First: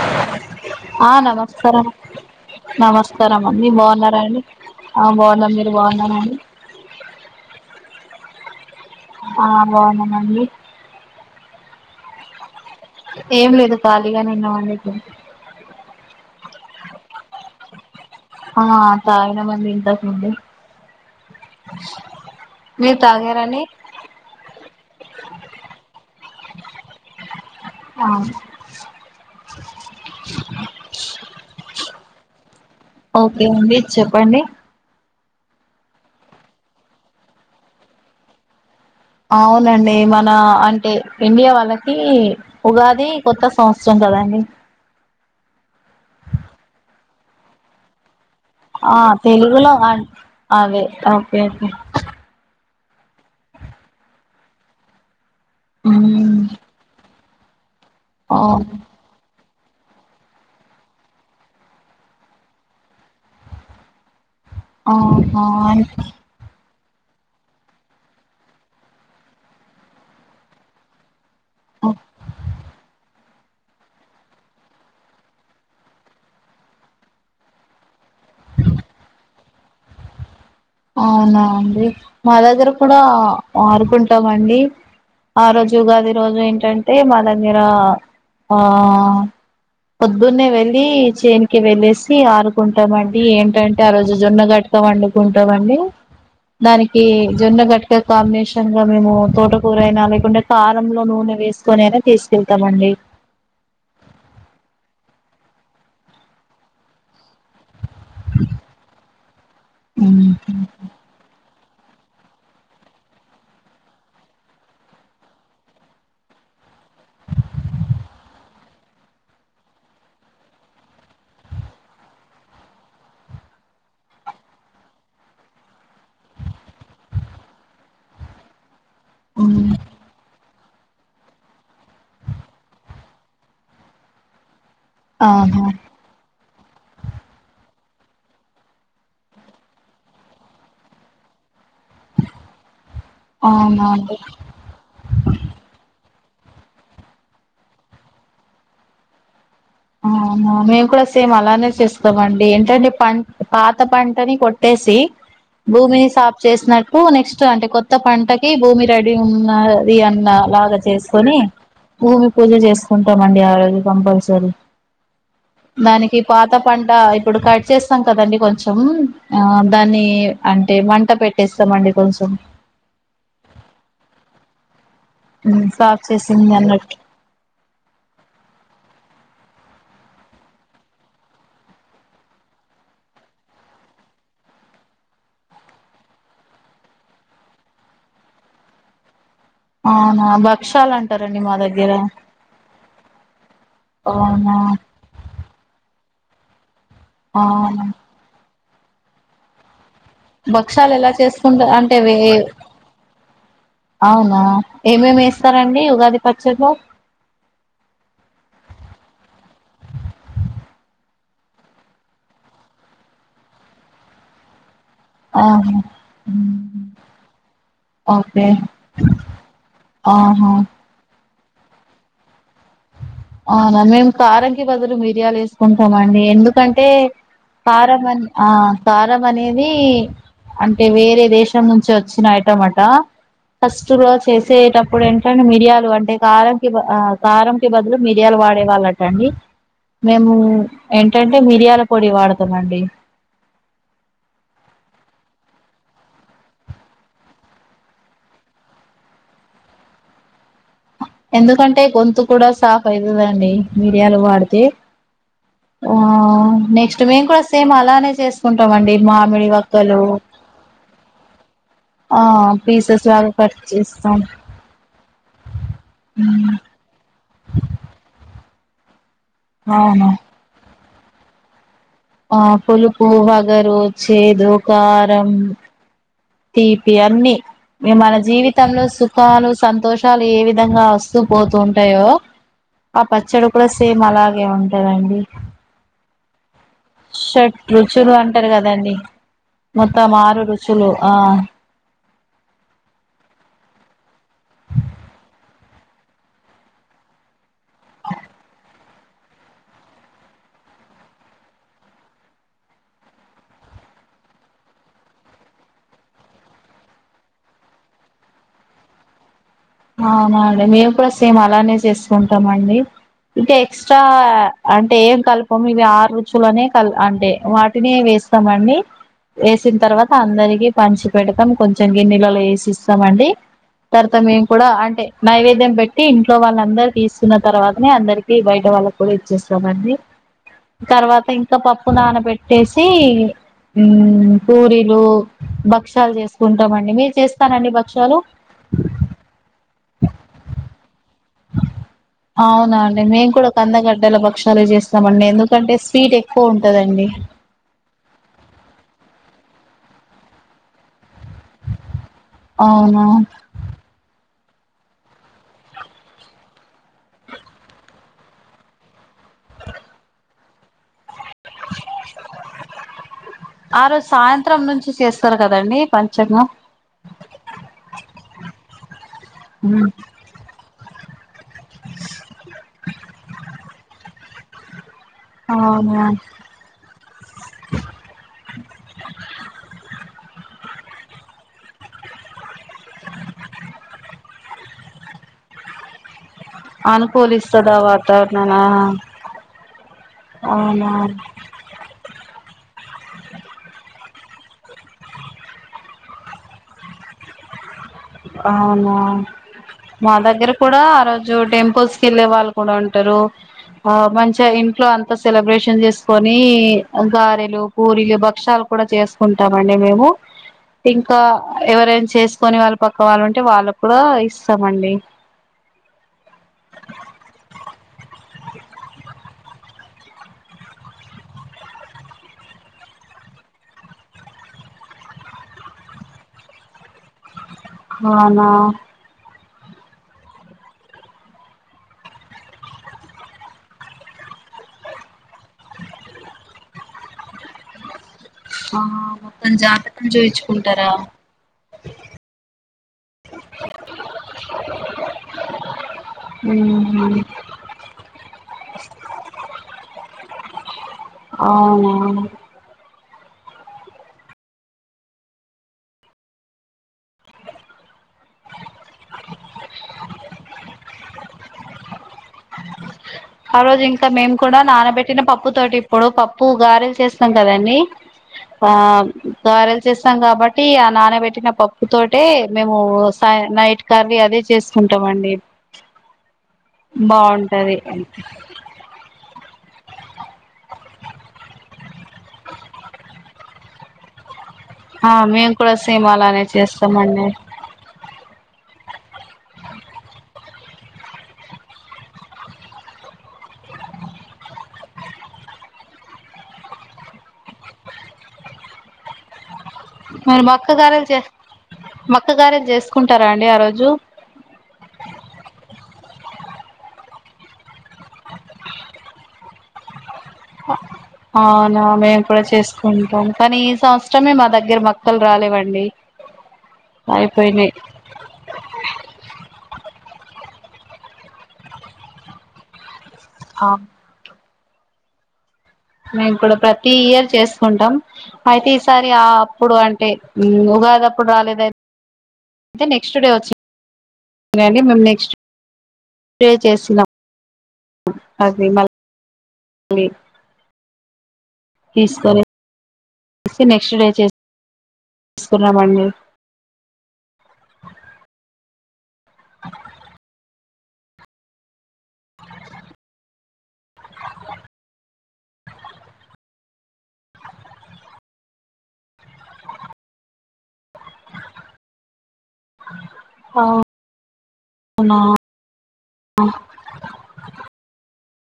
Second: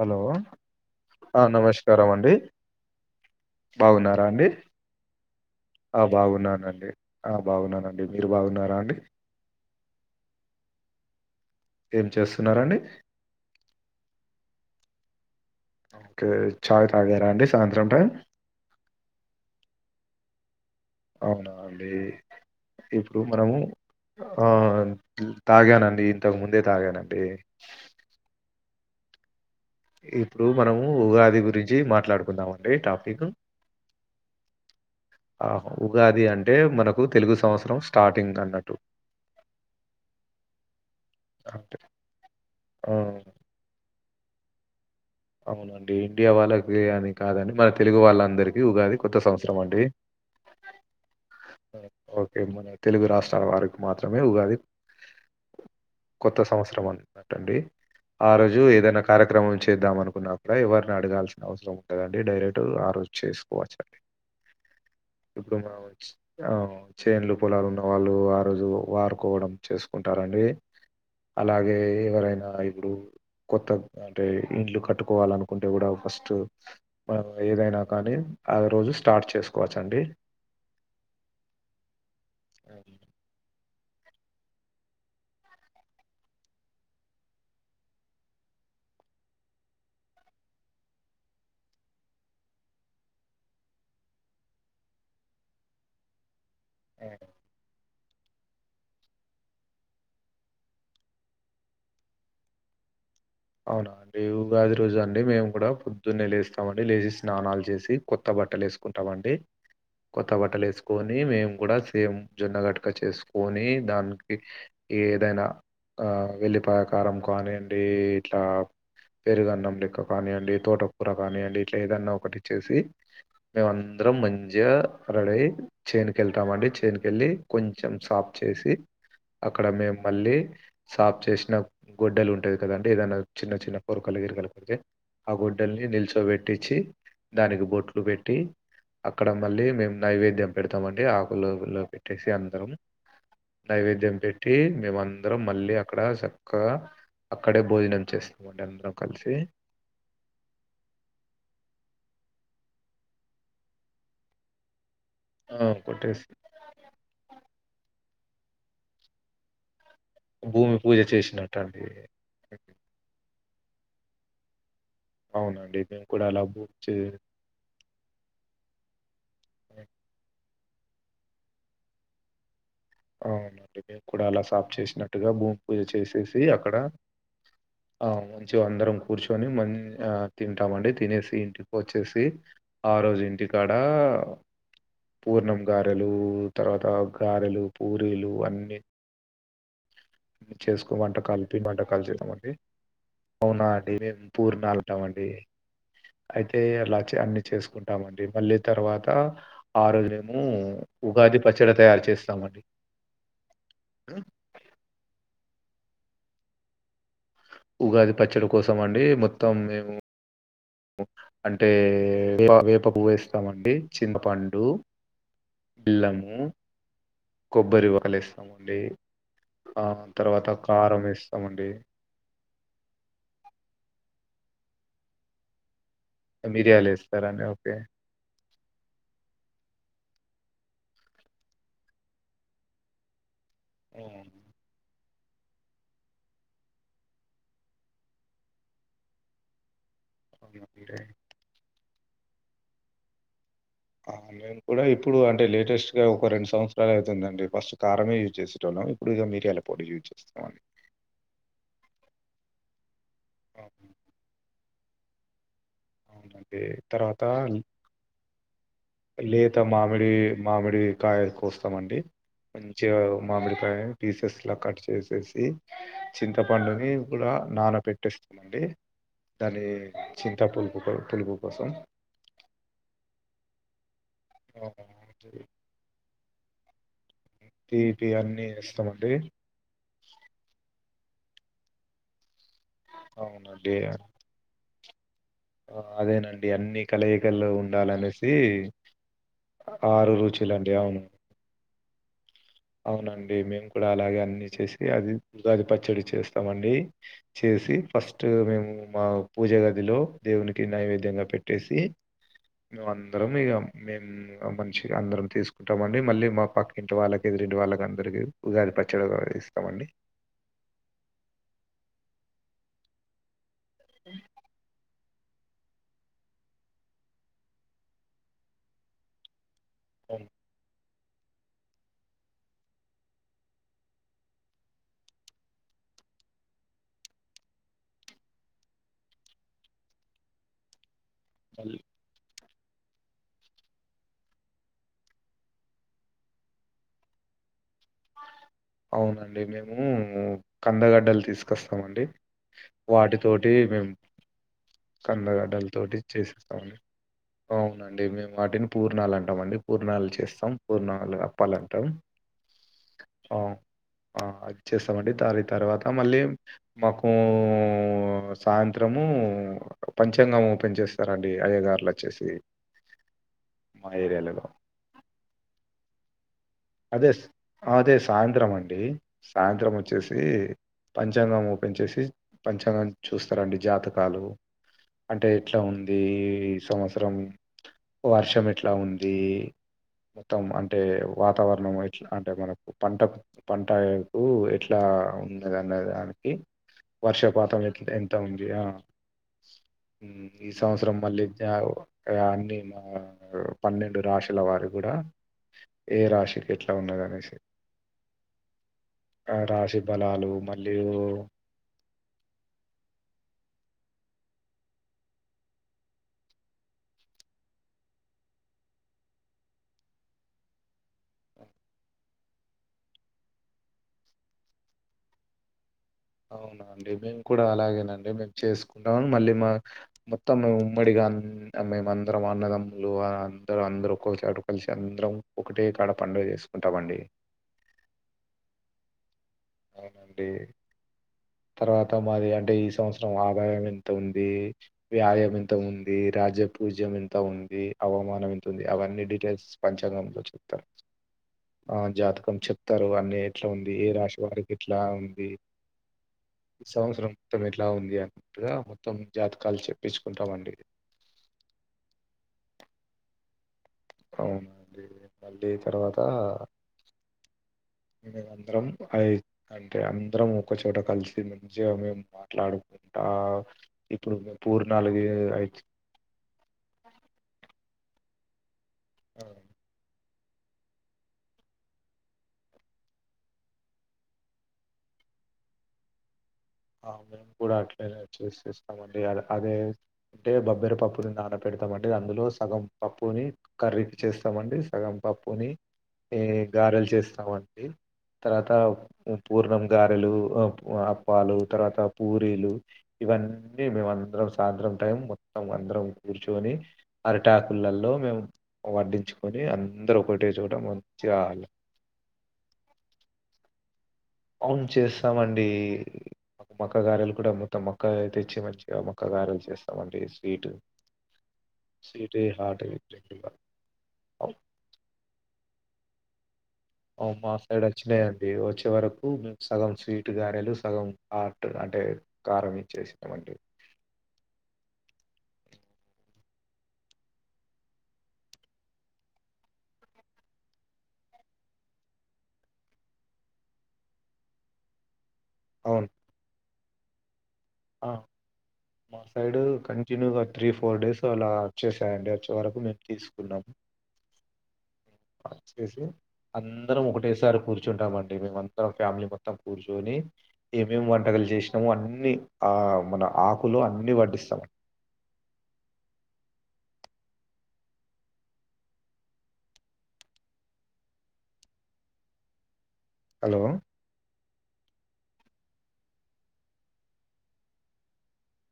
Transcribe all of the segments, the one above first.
Hello ఆ నమస్కారం నమస్కారం అండి బాగున్నారా అండి ఆ బాగున్నా మీరు ఆ బాగున్నారండి బాగున్నానండి ఆ బాగున్నానండి మీరు బాగున్నారా అండి ఆ బాగున్నానండి ఏం చేస్తున్నారండి ఏం లేదు ఖాళీగా నిన్నవడి ఓకే చాగు తాగారా అండి సాయంత్ర టైం ఆ తగినమంది ఇంతక ముందే అవునా అండి మీరు ఇప్పుడు మనము తాగారండి ఆ తాగానండి ఇంతకు ముందే తాగానండి ఆ ఇప్పుడు మనము ఉగాది గురించి మ మాట్లాడుందామ ఓకే అండి చెప్పండి ఆ ఉగాది అంటే మనకు తెలుగు సంవత్సరం స్టార్టింగ్ అన్నట్టు అవునండి మన అంటే ఇండియా అంటే వాళ్ళకి ఆ ఉగాది కొత్త సంవత్సరం కదా ఉ అవునండి ఇండియా వాళ్ళకి అని కాదండి మన తెలుగు వాళ్ళం ఆ తెలుగులో అదే ఓకే ఓకే మన తెలుగు రాష్ట్రాల వారికి మాత్రమే ఉగాది మ్మ్ కొత్త సంవత్సరం అని ట్టండి ఆ రోజు ఏదైనా కార్యక్రమం చేద్దామను కున్నప్పు కూడాడ ఎవరిని అడగాల్సిన అవసరం ఉంటుదండి డైరెక్ట్ ఆ రోజు చేసుకోవచ్చు అండి ఆహ ఆ చేన్లు పొలాలు ఉన్న వాళ్ళు ఆ రోజు వాారుకోవడం చేసుకుంటారండి అలాగే ఎవరైనా ఇప్పుడు కొత్త అంటే ఇండ్లు కట్టు కోవాలనుకుంటే కూడా ఫస్ట్ ఏదైనా కానీ ఆ రోజు స్టార్ట్ చేసుకోవచ్ అండి అవునా అండి మా దగ్గర కూడా ఆరుకుంటామండి ఆ రోజు ఉగాది రోజు ఏంటంటే మా దగ్గర ఆ పొద్దున్నే వెళ్ళి చేన్కి వెళ్ళసి ఆరుకుంటామండి ఏంటంటే ఆ రోజు జొన్న గటక వండుకుం టవండి దానికి జొన్న గట్క కాంబినేషన్ గా మేము తోటకూర అయినా లేకుంటే కారంలో నూనె వేసుకొని అయినా తీసుకెళ్తామండి అవునా అండి ఉగాది రోజు అండి మేము కూడా పొద్దున్నే లేస్తామండి లేచి స్నాలు చేసి కొత్త బట్టలు వేసుకుంటాండి కొత్త బట్టలు ఉహు వేసుకొని మేం కూడా సేమ్ జొన్న గట్క చేసుకొని దానికి ఏదైనా వెల్లి ప్రకారం కానివండి ఇట్లా పెరుగన్నం లేక్క కానివ్వండి తోటకూర కానివ్వండి ఇట్లా ఏదన్నా ఒకటి చేసి మేము అందరం మంచిగా రడై చేన్కి వెళ్తామండి చేన్కిెళ్ళి కొంచెం సాఫ్ చేసి అక్కడ మేము మళ్ళీ సాఫ్ చేసిన గొడ్డలీ ఉంటది కద ఏదైనా చిన్న చిన్న పూరుకలు ఎరగలిపితే ఆ అవునా గుడ్డల్ని నిల్చబెట్ పట్టించి దానికి బొట్లు పెట్టి అక్కడ మళ్ళీ మేము నైవేద్యం పెడతాంండి ఆకులొ కులో పెట్టేసి అందరం అవునా నైవేద్యం అండి పెట్టి మేమ అందరం మళ్ళీ అక్కడ స కదా అప్ అక్కడే భోజనం చేస్తామండి అందరం కలిసి అవునా మేము కూడా సేమ్ అలానే చేస్తామ అండి ఏంటంటే పంట పాత పంటని కొట్టేసి ఆ భూమిని కొట్టేసి సాఫ చేసినట్డు నెక్స్ట్ అంటే కొత్త త్త పంటకి భూమి రెడీ ఉన్నారు ఇ అన్న భూమి లాగా పూజ చేసుకుని చేసినట్టు అండి భూమి పూజ చేసుకుంటామండి ఆ రోజు కంపల్సరి అవునండి మేము దానికి కూడా అలా పాత భూమి పంట చే ఇప్పుడు కట్ చేస్తాం కదండి కొంచెం ఆ దాన్ని అం అంటే మంట పెట్టేస్తామండి కొంచెం అవునండి మేము కూడా అలా సాఫ్ చేసినట్టు గా భూమి పూజ సాఫ్ చేసేసి చేసింది అక్కడ అన్నట్టు ఆ మంచి అందరం కూర్చొని మ తింటామండి తినేసి ఇంటికి వచ్చేసి ఆ రోజు ఇంటికాడ పూర్ణం గారెలు తర్వాత గారెలు పూరీలు అన్నీ అవునా చేసుకో భక్షాలు వంట అంటారండి మా కలిపి వంట దగ్గర కలు చేేద్దామండి అవునా అండి మేము అవునా పూరిని కల్తామండి అయితే అలా అన్ని అవునా చేసుకుంటామ అండి మళ్ళీ తర్వాత ఆ రోజేమో భక్షాలు ఎలా ఉగాది చేసుకుంటా పచ్చడి అంటే తయారు చేస్తామండి. హ్మ్. అవునా ఏమేమి ఎస్ ఏం వేస్తారండి ఉగాది పచ్చడీలో ఉగాది పచ్చడి కోసం అండి మొత్తం మేము అంటే వే వేప పువేస్తామండి చింతపండు ఆహా బెల్లము మ్మ్. కొబ్బరి వాలు ఓకే వస్తామండి ఆ తర్వాత ఆహా కారం వేస్ తమండి అవునా మేం కారకిి బదులు మిరియాలు వేసుకుం టమండి ఎందుకంటే మిరియాలు వేస్తారండి ఓకే కారం అని ఆ కారం అనేది అంటే వేరే దేశం నుంచి వచ్చిన ఐటమట ఫస్తులు ఉమ్, చేసేటప్పుడం రొండు మిరియాలు అంటే కాల కి బ కారం క బదులు మిరియాలు వాడే వాళ్ళట అండి మేము అవునండి ఏంటంటే మిరియాల పొడి వాడుతమండి మేము కూడా ఇప్పుడు అంటే లేటెస్ట్గా ఒక రెండు సంవత్సరాలు అవుతుందండి ఫస్ట్ కారమే యూజ్ చేసేట ఉన్నాం ఇప్పుడు ఇక మీరియల పొడి యూజ్ చేస్తామని ఎందుకంటే గొంతు కూడా సాఫవుతుందండి అవును, మీరియాలు వాడితే ఆ అవునండి నెక్స్ట్ తర్వాత మేము కూడా సేమ్ అలానే చేసుకుంటామండి మామిడి లేత వక్కలు మామిడి మామిడి కాయ కోస్తామండి ఆ మంచిగా పీసెస్ లాగా కట్ మామిడికాయ చేస్తాం పీసెస్ లా కట్ చేసేసి చింతపండుని కూడా నాన పెట్టేస్తామండి దాని అవును చింతపుల్ పు పులుపు కోసం ఆ పులుపు వగరు చేదు ఆ, కారం తీపి అన్నీ తీపి మన అన్ని జీవితంలో ఇస్తామండి సుఖాలు సంతోషాలు ఏ విధంగా వస్ తు పోతూ ఉంటాయో ఆ పచ్చడి కూడా అవునండి సేమ్ అలాగే ఉన్ టదండి అదేనండి అన్ని కలయికలు షట్ రుచులు ఉండాలనేసి అంటారు కదండి మొత్తం ఆరు రుచులండి రుచులు అవును ఆ అవునండి మేము కూడా అలాగే అన్ని చేసి అది ఉగాది పచ్చడి చేస్తామండి చేసి ఫస్ట్ మేము మా పూజ గదిలో దేవునికి నైవేద్యంగా పెట్టేసి మేము అందరం ఇక మేమ్ మంచిగ అందరం తీసుకుంటామ అండి మళ్ళీ మా పక్కింటి వాళ్ళకి ఎదిరింటి వాళ్ళ అందరికి ఉగాది పచ్చడి ఇస్ అవునా అండి మేము కూడా సేమ్ అలానే చేసుకుంటామండి ఇంకా ఎక్స్ట్రా అంటే ఏం కల్పం ఇవి ఆరు రుచులనే కల్ అంటే వాటిని వేస్తామండి ఏసిన తర్వాత అవును అందరికి పంచు పెడతాం కొంచెం గిన్నెలలో ఏసి ఇస్తామండి తర్త మేము కూడా అంటే నైవేద్యం పెట్టి ఇంట్లో వాళ్ళ అందరు తీసుకున్న తర్వాతనే అందరికి బయట వాళ్ళ కూడా ఇచ్చేస్తామండి తర్వాత ఇంకా మళ్ళీ పప్పు నానబట్ చేసి మ్మ్ పూరీలు భక్ష్యాలు చేసుకుంటామండి మీరు చేస్తారా అండి భక్ష్యాలు అవునండి మేమ్ ము కందగడ్డలు తీసుకొస్తామండి అవునండి మేము కూడా వాటితోటి మేము కందగడ్డల భక్షాలు చేస్తామండి కందగడ్డల ఎందుకంటే తోటి స్వీట్ ఎక్కువ చేసేస్తామండి ఉంటదండి అవునండి మేము వాటిని పూర్ణాలు అన్ కొంతమంది పూర్ణాలు చేస్తాం పూర్ణాలు పళ్ళ అంటం అవును అ ఆహా చేస్తామండి దాని తర్వాత మళ్ళీ మాకు సాయంత్రము పంచాంగం ఓపన్ చేస్ ఆ మా రోజు ఏరియాలలో సాయంత్రం నుంచి చేస్తారు కదండి పంచా అదే అదే సాయంత్రం అండి సాయంత్రం వచ్చేసి పంచాంగం ఓపెన్ చేసి పంచాంగం చూస్తారండి జాతకాలు అంటే ఎట్లా ఉంది అవునా సంవత్సరం వర్షం ఎట్లా ఉంది మొత్తం అన్ అంటె వ వాతావరణం ఎట్లా అంటే మనకు పంట పంటకు ఎట్ల ఎట్లా ఉన్నది అనే దానికి వర్షపాతం అనుకూలిస్తదా ఎట్ల ఎంత ఉంది ఆ వాతావరణానా మ్ ఈ అవునా సంవత్సరం మళ్ళీ జ ఇగ అన్ని నా పన్నెండు రాశుల వారు కూడా ఏ రాశి ఎట్ల ఉన్నది అనేసి అవునా ఆ రాశి మా బలాలు దగ్గర మళ్ళీ కూడా ఆ రోజు టెంపుల్స్ కి వెళ్ళే వాళ్ళు కూడా ఉంటారు ఆ మంచిగా ఇంట్లో అంతా సెలబ్రేషన్ చేసుకొని గారెలు పూరీలు భక్ష్యాలు కూడా చేసుకుంటామండి మేము ఇంకా ఎవరైనా చేసుకొని వాళ్ పక్క వాళ్ళు ఉంటే వాళ్ళకూడా ఇస్తామండి అవునా ఆండి మేము కూడా అలాగేనండి మేము చేసుకుంటాము మళ్ళీ మా మొత్తం మే ఉమ్మడిగా మేమ అందరం అన్నదమ్ములు అందరం అందరు ఒక్కొచోట కలిసి అందరం ఒకటే కాడ పండుగ చేసుకుంటామండి అవునా అవునండి తర్వాత మాది అంటే ఈ సంవత్సరం ఆదాయం ఎంత ఉంది వ్యాయాం ఎంత ఉంది రాజ్య పూజ్యం ఎంత ఉంది అవమానం ఎంత ఉంది ఆ అవన్నీ డీటెయిల్స్ మొత్తం జాతకం పంచాంగంలో చెప్తారు చూయించుకుంటారా ఆ జాతకం చెప్తారు అన్ని ఎట్లా ఉంది ఏ రాశి వారికి ఎట్లా ఉంది ఈ ఉహు సంవత్సరం మొత్తం ఎట్లా ఉంది అన్నట్టుగా మొత్తం జాతకాలు చెప్పించుకుంటామండి అవునా అవునా అండి మళ్ళీ తర్వాత మేమందరం అ అంటే అందరం ఒకచోట కలిసి మంచిగా మేము మాట్లాడుకొ ఆ రోజు ఇంకా మేము కూడా నానబెట్టిన పప్పు తోటి ఇప్పుడు పప్పు గారేలు చేస్తాం కదండి ఆ అయి గారెలు చేస్ తం కాబట్టి ఆ నానబెట్టిన పప్పు తోటే మేము స-నైట్ కర్రి అదే చేసుకుంటాం అండి ఆ మేము కూడా అట్లనే చేసి ఇస్తాంమండి అలా అదే అంటే బబ్బెర పప్పుని నాన పెడతామండి అందులో సగం పప్పుని కర్రీకి చేస్తామండి సగం ఆ పప్పుని మేము కూడా సేమ్ ఈ అలానే గారెలు చేస్తామండి తర్వాత పూర్ణం గారెలు ఆ ఉ అప్పాలు తర్వాత పూరీలు ఇవన్నీ మేమందరం సాయంత్రం టైం మొత్తం అందరం కూర్చొని అరిటాకులల్లో మేము వడ్డించుకొని అం అందరు ఒకటే చోట మంచిగా హాలో మక్కగారే చేసుకుంటారా అండి ఆ రోజు అవును చేస్తామండి మక్ మక్క గారెలు కూడా అమ్ముతాము మక్క తెచ్చి మంచిగా మక్క గారెలు చేస్ అమంటీస్ అవునా మేము కూడా హాట్ చేసుకుంటాం, కానీ ఈ సంవత్సరమే మా దగ్గర మొక్కలు రాలేవండి ఆ మా సైడ్ అయిపోయినాయి వచ్చినాయండి వచ్చే వరకు మేము సగం స్వీట్ గారెలు సగం హాట్ అంటే కారం ఇచ్చేసినవంటి అ మేము కూడా ప్రతి ఇయర్ చేసుకుంటాం అయితే, ఈసారి అప్పుడు అంటే ఉగాది అప్పుడు రాలేదు అయితే అయి తే నెక్స్ట్ డే వచ్చి గానీ మేం నెక్స్ట్ అవున్ [inaudible] చేసినం ఆ మాసైడు మళ్ళీ కంటిన్యూగా త్రీ ఫోర్ డేస్ అల్ రాద్ వచ్చేసాయండి వచ్చే వరకు మే తీస్ ష్ నెక్స్ట్ డే చేస్ [inaudible] అందరం ఒకటేసారి కూర్చుంటామండి మేము మొత్తం ఫ్యామిలీ మో తం కూర్చొని ఏమేమి వంటకాలు చేసినామో అన్ అన్ని ఆ మన ఆకులో అన్ని వడ్డిస్తాం హలో అవునా ఆ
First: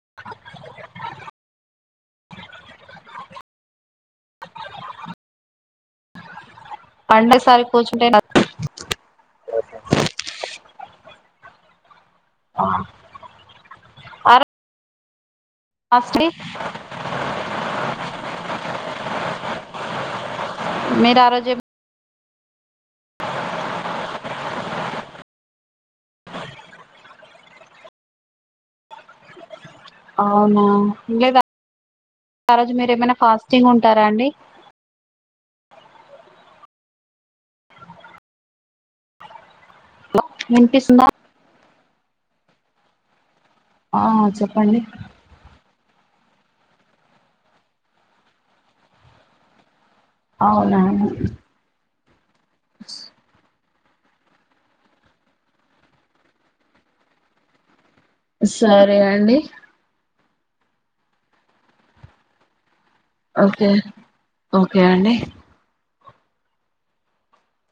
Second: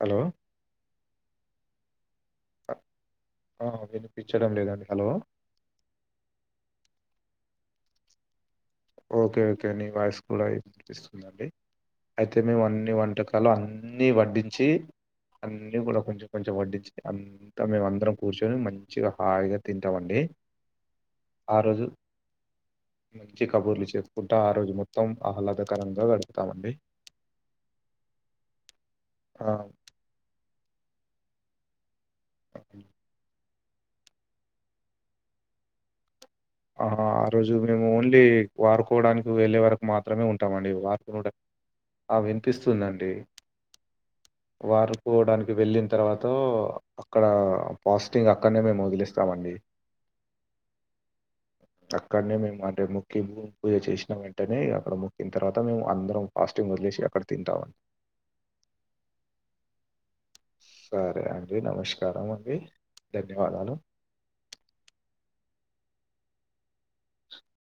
హలో ఆ వినిపించడం లేదండి హలో పండే సారి కూచుంటే అద్ ఓకే ఓకే నీ వాయిస్ కూడానిపిస్తుందండి. అయితే మేము అన్ని వంటకాలు అన్నీ వడ్డించి అన్నీ కూడా ఫాస్ట్ కొంచెం కొంచెం వడ్డించి అంతా మేము అందరం కూర్చొని మంచిగా హాయిగా తింటామండి ఆ రోజు [inaudible] కబుర్లు చెప్పుకుంటూ ఆ రోజు మొత్తం ఆహ్లాదకరంగా గడుపుతామండి ఆ అవునా ఇంకేం స ఆ రోజు మీరు ఏమన్నా ఫాస్ టింగ్ ఉంటారా అండి ఆ ఆ రోజు మేము ఓన్లీ వాడుకోవడానికి వెళ్ళే వరకు మాత్రమే ఉంటామండి వా వినిపిస్తుందా [inaudible] ఆ వినిపిస్తుందండి ఆ చెప్పండి వారుకోవడానికి వెళ్ళిన తర్వాత అక్కడ ఫాస్టింగ్ అక్కడనే మేము వదిలేస్తామండి అవునాని ట [unintelligible] పూజ చేసిన వెంటనే అక్కడ మొక్కిన తర్వాత మేము అందరం ఫాస్టింగ్ వదిలేసి అక్కడ తింటాము సరే అండి సరే అండి నమస్కారం అండి ఓకే ధన్యవాదాలు. ఓకే అండి [unintelligible]